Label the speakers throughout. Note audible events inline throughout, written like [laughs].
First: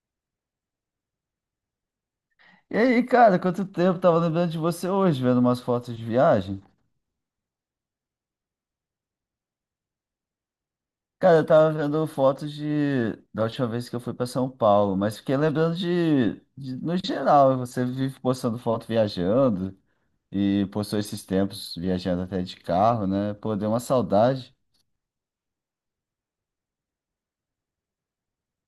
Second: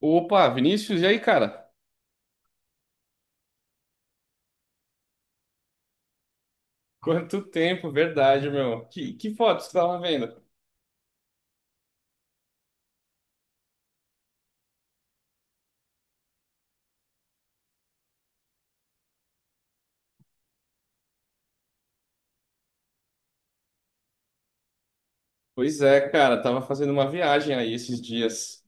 Speaker 1: Opa, Vinícius, e aí, cara?
Speaker 2: E aí, cara, quanto tempo? Tava lembrando de você hoje, vendo umas fotos de viagem.
Speaker 1: Quanto tempo, verdade, meu. Que foto você tava vendo?
Speaker 2: Cara, eu tava vendo fotos de da última vez que eu fui pra São Paulo, mas fiquei lembrando no geral, você vive postando foto viajando e postou esses tempos viajando até de carro, né? Pô, deu uma saudade.
Speaker 1: Pois é, cara, tava fazendo uma viagem aí esses dias.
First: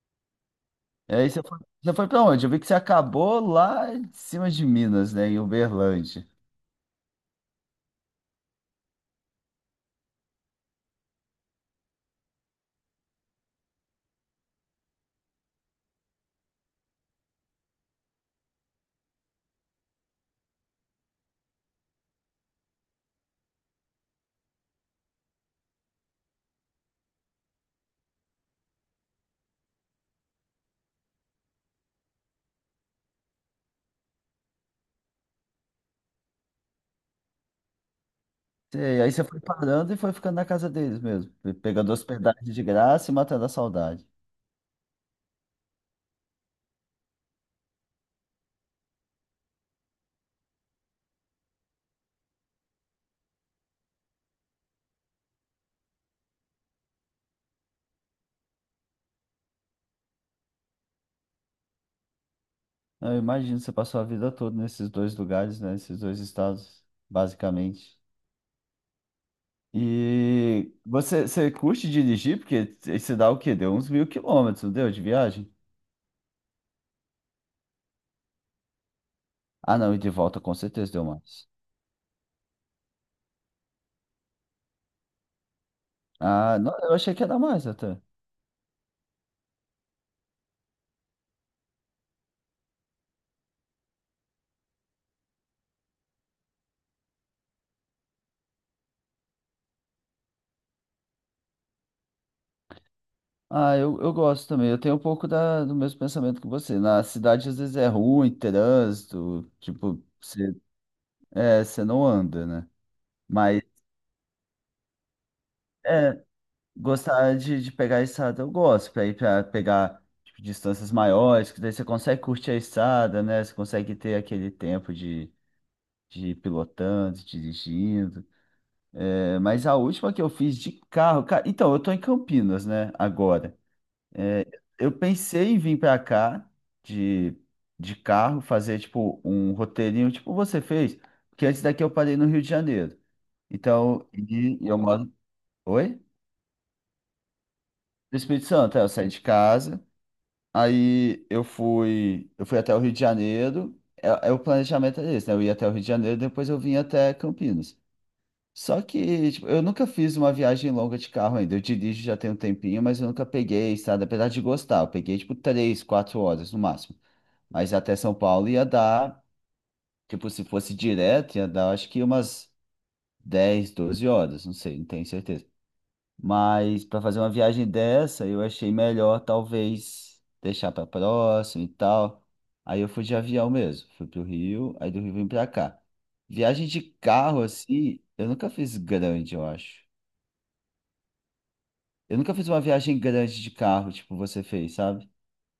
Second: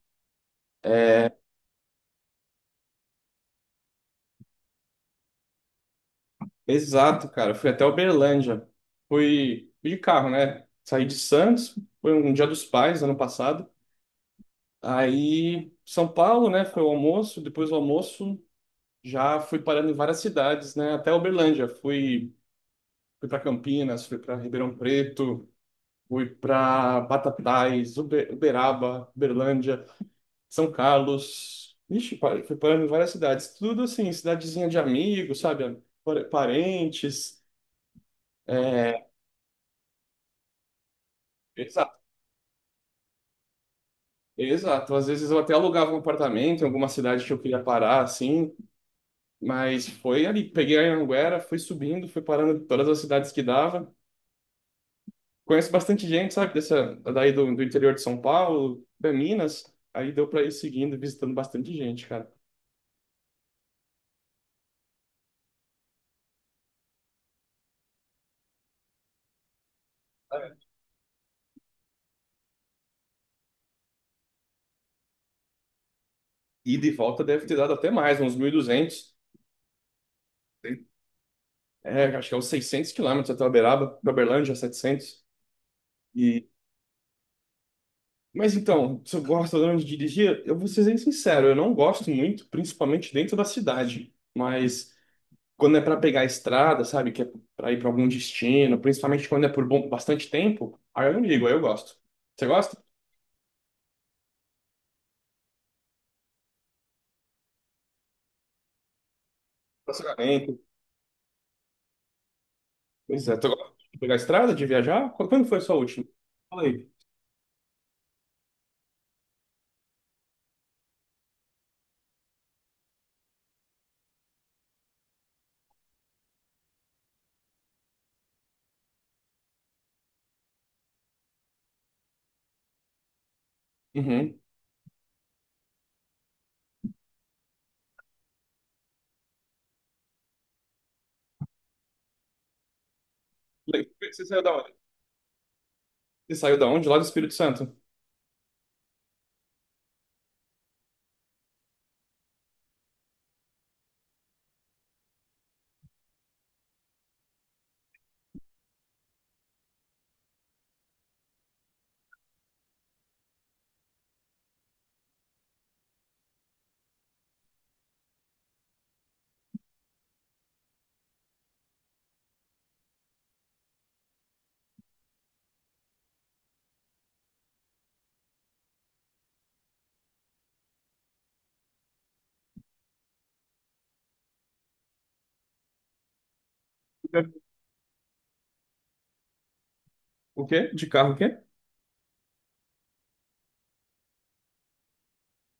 Speaker 2: E aí você foi pra onde? Eu vi que você acabou lá em cima de Minas, né, em Uberlândia.
Speaker 1: Exato, cara, fui até Uberlândia. Fui de carro, né? Saí de Santos, foi um Dia dos Pais, ano passado. Aí, São Paulo, né? Foi o almoço, depois do almoço já fui parando em várias cidades, né? Até Uberlândia, fui para Campinas, fui para Ribeirão Preto, fui para Batatais, Uberaba, Uberlândia. São Carlos. Ixi, fui parando em várias cidades. Tudo assim, cidadezinha de amigos, sabe? Parentes.
Speaker 2: Sei,
Speaker 1: É,
Speaker 2: aí você foi parando e foi ficando na casa deles mesmo, pegando
Speaker 1: exato,
Speaker 2: hospedagem de graça e matando a saudade.
Speaker 1: exato. Às vezes eu até alugava um apartamento em alguma cidade que eu queria parar, assim. Mas foi ali. Peguei a Anhanguera, fui subindo, fui parando em todas as cidades que dava. Conheço bastante gente, sabe? Dessa, daí do interior de São Paulo, da Minas. Aí deu para ir seguindo, visitando bastante gente, cara.
Speaker 2: Eu imagino, você passou a vida toda nesses dois lugares, né? Nesses dois estados, basicamente. E você, você curte dirigir? Porque você dá o quê? Deu uns 1.000 quilômetros, não deu? De viagem?
Speaker 1: Ida e de volta deve ter dado até mais, uns 1.200.
Speaker 2: Ah, não, e de volta com certeza deu mais.
Speaker 1: É, acho que é uns 600 quilômetros até Uberaba, pra Uberlândia, 700. E...
Speaker 2: Ah, não, eu achei que ia dar mais até.
Speaker 1: Mas então, se eu gosto ou não de dirigir, eu vou ser bem sincero, eu não gosto muito, principalmente dentro da cidade. Mas quando é para pegar a estrada, sabe, que é para ir para algum destino, principalmente quando é por bom, bastante tempo, aí eu não ligo, aí eu gosto. Você gosta?
Speaker 2: Ah, eu gosto também. Eu tenho um pouco da, do mesmo pensamento que você. Na cidade, às vezes é ruim, trânsito, tipo, você,
Speaker 1: Relacionamento.
Speaker 2: é, você não anda, né?
Speaker 1: Pois é, tu
Speaker 2: Mas.
Speaker 1: gosta de pegar a estrada, de viajar? Quando foi a sua última?
Speaker 2: É,
Speaker 1: Fala aí.
Speaker 2: gostar de pegar estrada, eu gosto, para ir para pegar tipo, distâncias maiores, que daí você consegue curtir a estrada, né? Você consegue ter aquele tempo de ir pilotando, dirigindo. É, mas a última que eu fiz de carro, então, eu tô em Campinas, né, agora.
Speaker 1: Uhum.
Speaker 2: É, eu pensei em vir para cá de, de carro, fazer tipo um roteirinho, tipo você fez, porque antes daqui eu parei no Rio de Janeiro. Então,
Speaker 1: Você saiu da
Speaker 2: e
Speaker 1: onde?
Speaker 2: eu moro. Oi?
Speaker 1: Você saiu da onde? Lá do Espírito Santo.
Speaker 2: Do Espírito Santo, é, eu saí de casa. Aí eu fui até o Rio de Janeiro. É, é o planejamento era esse, né? Eu ia até o Rio de Janeiro, depois eu vim até Campinas. Só que, tipo, eu nunca fiz uma viagem longa de carro ainda. Eu dirijo já tem um tempinho, mas eu nunca peguei estrada, apesar de gostar. Eu peguei, tipo, 3, 4 horas no máximo. Mas até São Paulo ia dar, tipo, se fosse direto, ia dar, acho que umas 10, 12 horas, não sei, não tenho certeza. Mas para fazer uma viagem dessa, eu achei melhor talvez deixar para próximo e tal. Aí eu fui de avião mesmo, fui pro Rio, aí do Rio vim para cá. Viagem de carro assim, eu nunca fiz grande, eu acho.
Speaker 1: O quê? De carro, o quê?
Speaker 2: Eu nunca fiz uma viagem grande de carro, tipo você fez, sabe?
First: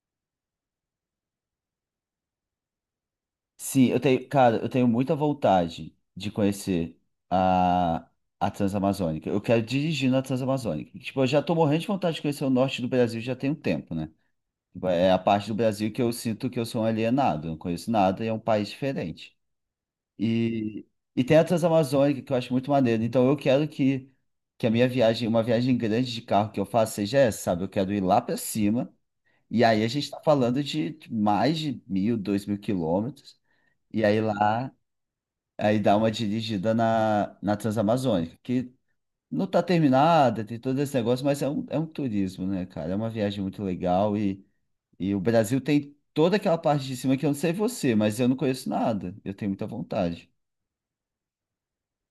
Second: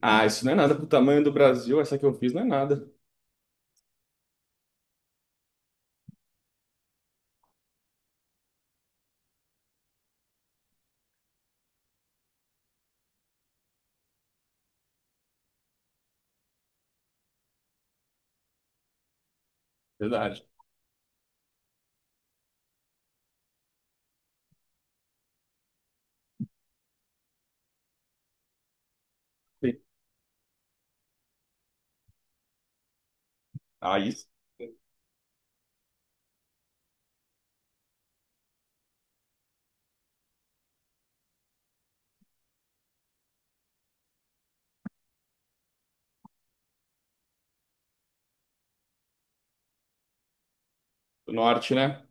Speaker 1: Ah, isso não é nada pro tamanho do Brasil, essa que eu fiz não é nada.
Speaker 2: Sim, eu tenho, cara, eu tenho muita vontade de conhecer a a Transamazônica. Eu quero dirigir na Transamazônica. Tipo, eu já tô morrendo de vontade de conhecer o norte do Brasil já tem um tempo, né? É a parte do Brasil que eu sinto que eu sou um alienado, não conheço nada e é um país diferente.
Speaker 1: Verdade.
Speaker 2: E, e tem a Transamazônica que eu acho muito maneiro. Então eu quero que a minha viagem, uma viagem grande de carro que eu faço seja essa, sabe? Eu quero ir lá para cima. E
Speaker 1: Sim.
Speaker 2: aí a gente está falando de mais de 1.000, 2.000 quilômetros.
Speaker 1: Ah,
Speaker 2: E aí
Speaker 1: isso.
Speaker 2: lá, aí dá uma dirigida na, na Transamazônica, que não está terminada, tem todo esse negócio, mas é um, turismo, né, cara? É uma viagem muito legal e o Brasil tem toda aquela parte de cima que eu não sei você, mas eu não conheço nada. Eu tenho muita vontade.
Speaker 1: Do norte, né?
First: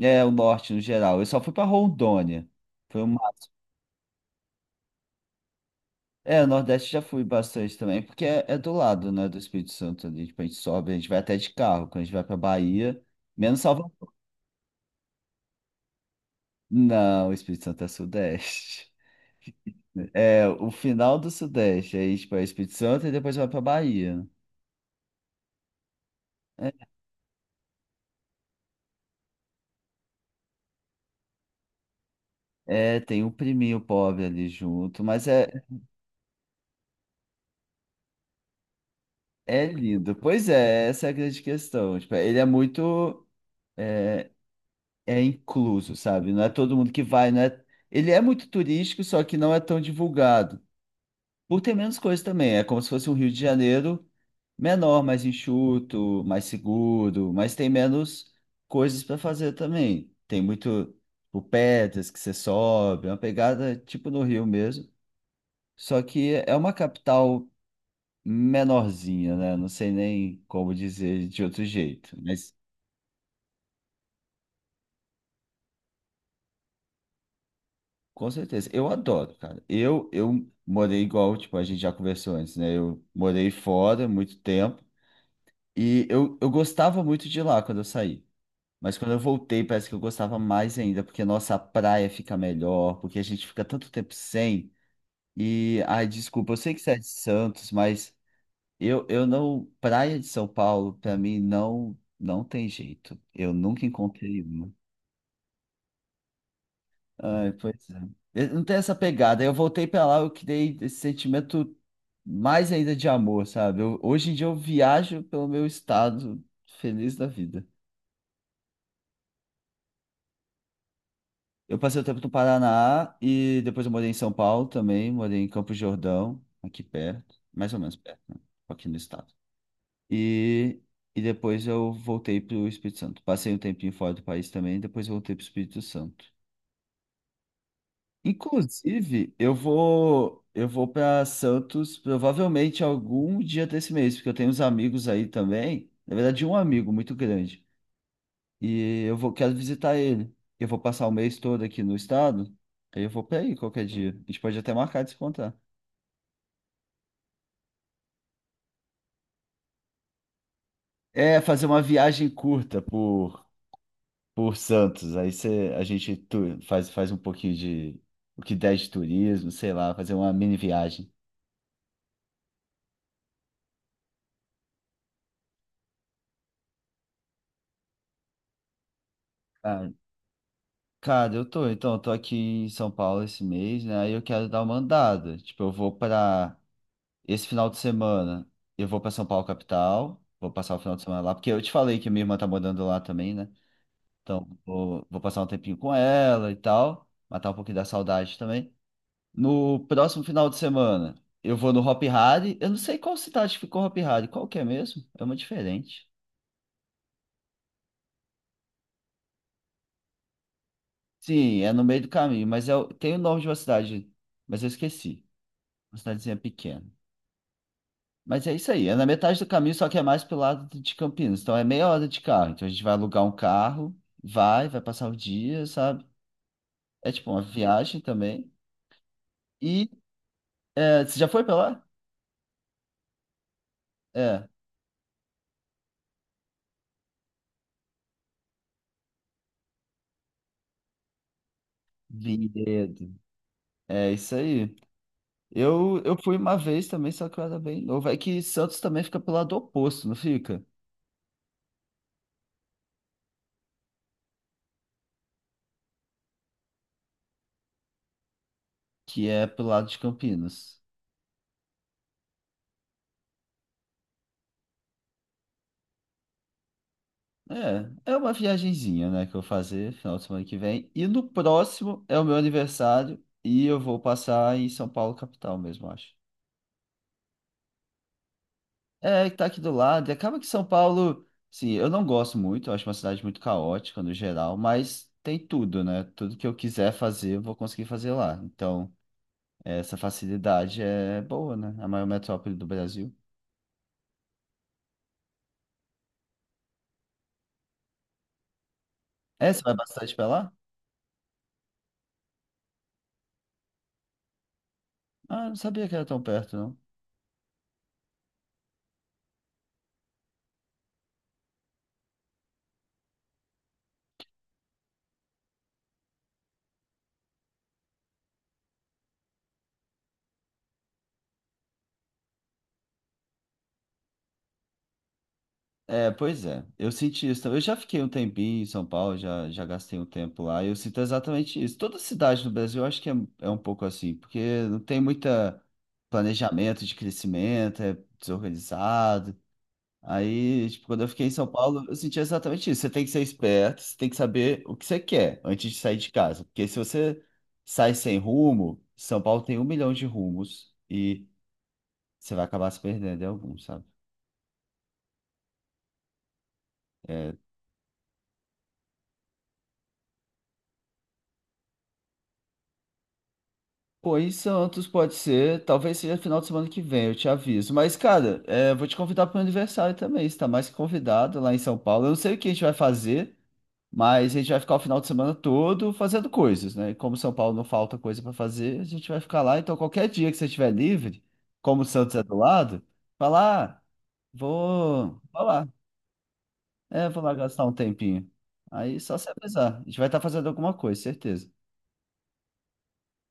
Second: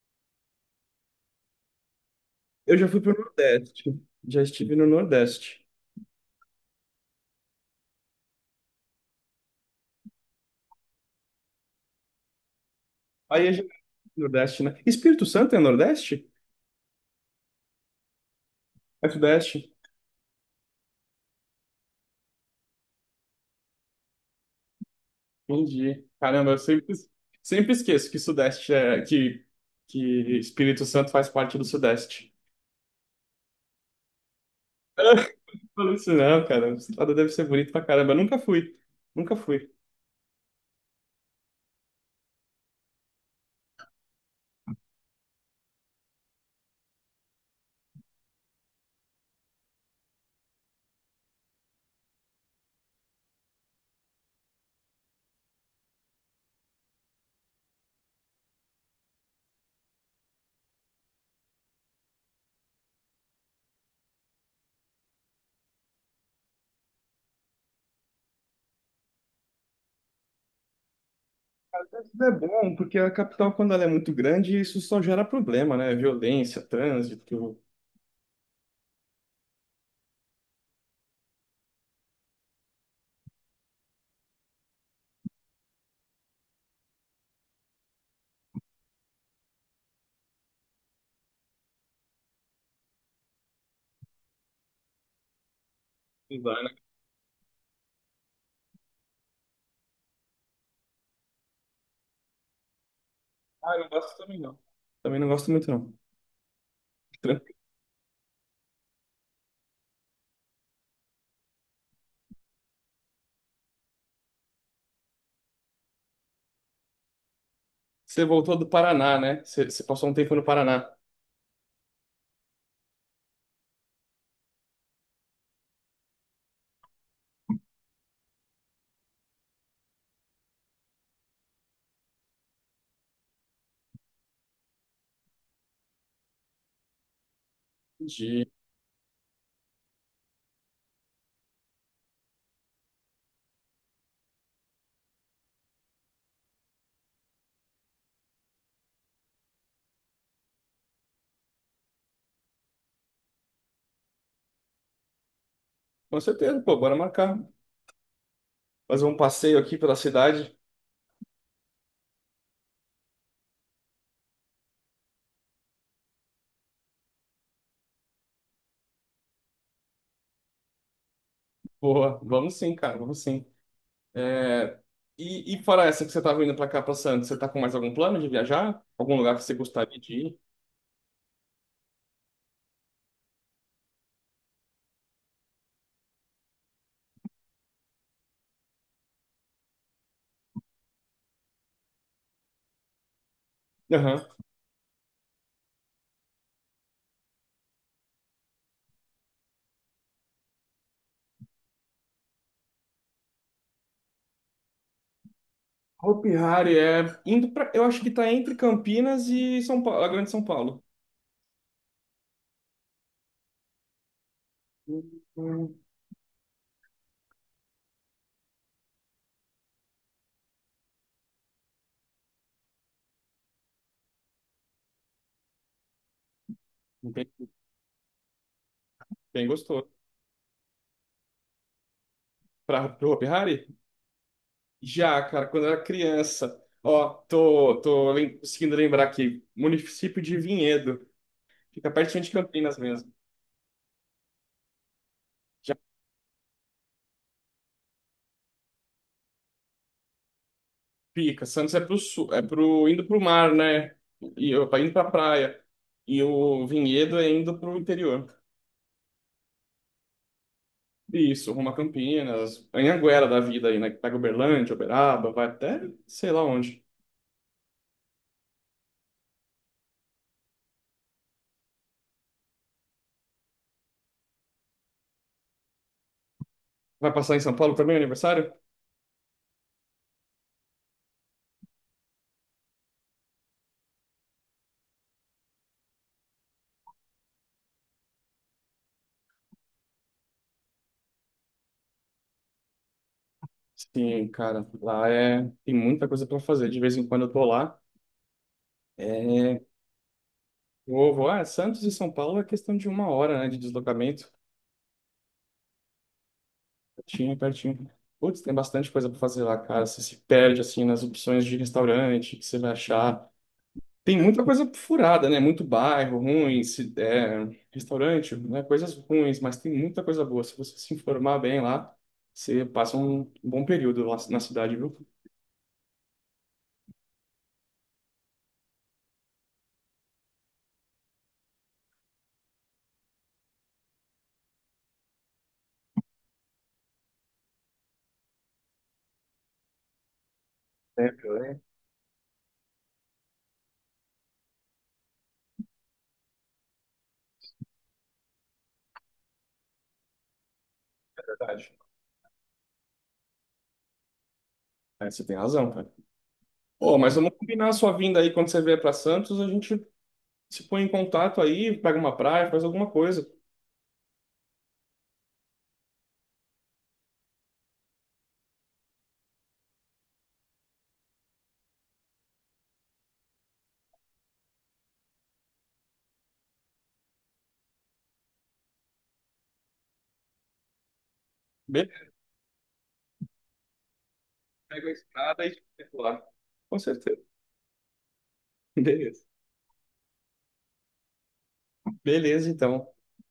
Speaker 2: É, o norte no geral. Eu só fui para Rondônia.
Speaker 1: Eu já fui
Speaker 2: Foi
Speaker 1: pro
Speaker 2: uma...
Speaker 1: Nordeste. Já estive no Nordeste.
Speaker 2: É, o Nordeste já fui bastante também, porque é do lado, né, do Espírito Santo ali. Tipo, a gente sobe, a gente vai até de carro. Quando a gente vai para Bahia,
Speaker 1: Aí é
Speaker 2: menos
Speaker 1: já-
Speaker 2: Salvador.
Speaker 1: Nordeste, né? Espírito Santo é Nordeste?
Speaker 2: Não, o Espírito Santo é Sudeste. [laughs]
Speaker 1: É Sudeste?
Speaker 2: É, o final do Sudeste. Aí, tipo, é Espírito Santo e depois vai para Bahia.
Speaker 1: Entendi. Caramba, eu
Speaker 2: É,
Speaker 1: sempre, sempre esqueço que Sudeste é... Que Espírito Santo faz parte do Sudeste.
Speaker 2: é, tem o priminho pobre ali junto, mas é.
Speaker 1: Falou isso não, cara. O estado deve ser bonito pra caramba. Eu nunca fui. Nunca
Speaker 2: É
Speaker 1: fui.
Speaker 2: lindo. Pois é, essa é a grande questão. Tipo, ele é muito é, é incluso, sabe? Não é todo mundo que vai, não é... Ele é muito turístico, só que não é tão divulgado. Por ter menos coisas também. É como se fosse um Rio de Janeiro menor, mais enxuto, mais seguro, mas tem menos coisas para fazer também. Tem muito, tipo, pedras que você sobe, é uma pegada tipo no Rio mesmo. Só que é uma capital menorzinha, né? Não sei nem como dizer de outro jeito,
Speaker 1: É
Speaker 2: mas
Speaker 1: bom, porque a capital, quando ela é muito grande, isso só gera problema, né? Violência, trânsito.
Speaker 2: com certeza, eu adoro, cara. Eu morei igual, tipo, a gente já conversou antes, né? Eu morei fora muito tempo e eu gostava muito de lá quando eu saí. Mas quando eu voltei, parece que eu gostava mais ainda, porque nossa, a praia fica melhor, porque a gente fica tanto tempo sem. E, ai,
Speaker 1: Tudo
Speaker 2: desculpa, eu
Speaker 1: lá, né?
Speaker 2: sei que você é de Santos, mas eu não. Praia de São Paulo, pra mim, não, não tem jeito. Eu
Speaker 1: Ah, eu
Speaker 2: nunca
Speaker 1: não gosto também
Speaker 2: encontrei
Speaker 1: não.
Speaker 2: uma.
Speaker 1: Também não gosto muito, não. Tran-
Speaker 2: Ai, pois é. Eu não tem essa pegada. Eu voltei pra lá, eu criei esse sentimento mais ainda de amor, sabe? Hoje em dia eu viajo pelo meu estado, feliz da vida.
Speaker 1: Você voltou do Paraná, né? Você passou um tempo no Paraná.
Speaker 2: Eu passei o tempo no Paraná e depois eu morei em São Paulo também, morei em Campos de Jordão, aqui perto, mais ou menos perto, né? Aqui no estado. E, e depois eu voltei pro Espírito Santo. Passei um tempinho fora do país também, depois voltei pro Espírito Santo.
Speaker 1: Entendi.
Speaker 2: Inclusive, eu vou para Santos provavelmente algum dia desse mês, porque eu tenho uns amigos aí também. Na verdade, um amigo muito grande. E eu vou quero visitar ele. Eu vou passar o mês todo aqui no estado. Aí eu vou para aí qualquer dia. A gente pode até marcar de se encontrar.
Speaker 1: Com certeza, pô, bora marcar. Fazer um passeio aqui pela cidade.
Speaker 2: É fazer uma viagem curta por Santos. Aí você, a gente faz um pouquinho de o que der de turismo, sei lá, fazer uma mini viagem.
Speaker 1: Boa, vamos sim, cara, vamos sim. É, e fora essa que você tá vindo pra cá, pra Santos, você tá com mais algum plano de viajar? Algum lugar que você gostaria de
Speaker 2: Cara, então, eu tô aqui em São Paulo esse mês, né? Aí eu quero dar uma andada. Tipo, eu vou pra. Esse final de semana, eu vou pra São Paulo, capital. Vou passar o final de semana lá, porque eu te falei que minha irmã tá morando lá também, né?
Speaker 1: ir?
Speaker 2: Então, vou passar um tempinho com ela e tal. Matar um pouquinho da saudade também. No próximo final de semana, eu vou no Hopi Hari. Eu não sei qual cidade ficou Hopi Hari. Qual que é mesmo? É uma diferente.
Speaker 1: Hopi Hari é indo para, eu acho que tá entre Campinas e São Paulo, a Grande São Paulo.
Speaker 2: Sim, é no meio do caminho, mas é, o- tem o nome de uma cidade, mas eu esqueci.
Speaker 1: Hum.
Speaker 2: Uma cidadezinha pequena. Mas é isso aí, é na metade do caminho, só que é mais pro lado de Campinas. Então é meia hora de carro. Então a gente vai alugar um carro, vai passar o dia, sabe? É tipo
Speaker 1: Bem,
Speaker 2: uma viagem também.
Speaker 1: bem gostoso.
Speaker 2: E é, você já foi pra lá?
Speaker 1: Para o Hopi Hari?
Speaker 2: É,
Speaker 1: Já, cara, quando eu era criança. Ó, tô conseguindo lembrar aqui. Município de Vinhedo. Fica pertinho de Campinas mesmo.
Speaker 2: Vinhedo. É isso aí.
Speaker 1: Já
Speaker 2: Eu fui uma vez também, só que eu era bem novo. É que Santos também fica pro lado oposto, não fica?
Speaker 1: fica. Santos é pro sul, é pro, indo pro mar, né? E eu, indo pra praia. E o Vinhedo é indo pro interior.
Speaker 2: Que é pro lado de Campinas.
Speaker 1: Isso, rumo a Campinas, Anhanguera da vida aí, né? Que pega Uberlândia, Uberaba, vai até sei lá onde.
Speaker 2: É, é uma viagenzinha, né, que eu vou fazer final de semana que vem. E no próximo é o meu aniversário e eu vou passar em São Paulo, capital mesmo, acho.
Speaker 1: Vai passar em São Paulo também, aniversário?
Speaker 2: É, que tá aqui do lado. E acaba que São Paulo, sim, eu não gosto muito, eu acho uma cidade muito caótica no geral, mas tem tudo, né? Tudo que eu quiser fazer, eu vou conseguir fazer lá. Então, essa facilidade é boa, né? É a maior metrópole do Brasil.
Speaker 1: Sim, cara, lá é tem muita coisa para fazer. De vez em quando eu tô lá.
Speaker 2: É,
Speaker 1: É,
Speaker 2: você vai bastante pra lá?
Speaker 1: vou, vou. Ah, Santos e São Paulo é questão de uma hora, né, de deslocamento.
Speaker 2: Ah, não sabia que era tão perto, não.
Speaker 1: Pertinho, pertinho. Putz, tem bastante coisa para fazer lá, cara. Você se perde assim nas opções de restaurante que você vai achar. Tem muita coisa furada, né? Muito bairro ruim, é, restaurante, né? Coisas ruins, mas tem muita coisa boa. Se você se informar bem lá, você passa um bom período lá na cidade, viu?
Speaker 2: É, pois é. Eu senti isso também. Eu já fiquei um tempinho em São Paulo, já gastei um tempo lá. E eu sinto exatamente isso. Toda cidade no Brasil, eu acho que é, é um pouco assim, porque não tem muita planejamento de crescimento, é desorganizado. Aí, tipo, quando eu fiquei
Speaker 1: Sempre,
Speaker 2: em São
Speaker 1: é.
Speaker 2: Paulo, eu senti exatamente isso. Você tem que ser esperto, você tem que saber o que você quer antes de sair de casa. Porque se você sai sem rumo, São Paulo tem um milhão de rumos e
Speaker 1: Verdade.
Speaker 2: você vai acabar se perdendo em algum, sabe?
Speaker 1: É, você tem razão, cara. Ô, mas vamos
Speaker 2: É,
Speaker 1: combinar a sua vinda aí quando você vier para Santos, a gente se põe em contato aí, pega uma praia, faz alguma coisa.
Speaker 2: pô, em Santos pode ser, talvez seja final de semana que vem, eu te aviso. Mas, cara, é, vou te convidar para o aniversário também, você tá mais que convidado lá em São Paulo. Eu não sei o que a gente vai fazer, mas a gente vai ficar o final de semana todo fazendo coisas, né? E como São Paulo não falta coisa para fazer, a gente vai ficar lá. Então, qualquer dia que você estiver livre, como o
Speaker 1: Beleza,
Speaker 2: Santos é do lado, fala, ah,
Speaker 1: pega a
Speaker 2: vou
Speaker 1: estrada e te
Speaker 2: lá.
Speaker 1: lá. Com
Speaker 2: É,
Speaker 1: certeza.
Speaker 2: vou lá gastar um tempinho. Aí só
Speaker 1: Beleza.
Speaker 2: se avisar, a gente vai estar fazendo alguma coisa, certeza.
Speaker 1: Beleza, então.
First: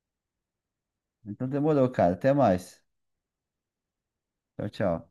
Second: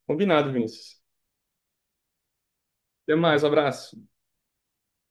Speaker 1: Combinado, Vinícius.
Speaker 2: Então demorou, cara, até mais.
Speaker 1: Até mais, abraço.
Speaker 2: Tchau, tchau.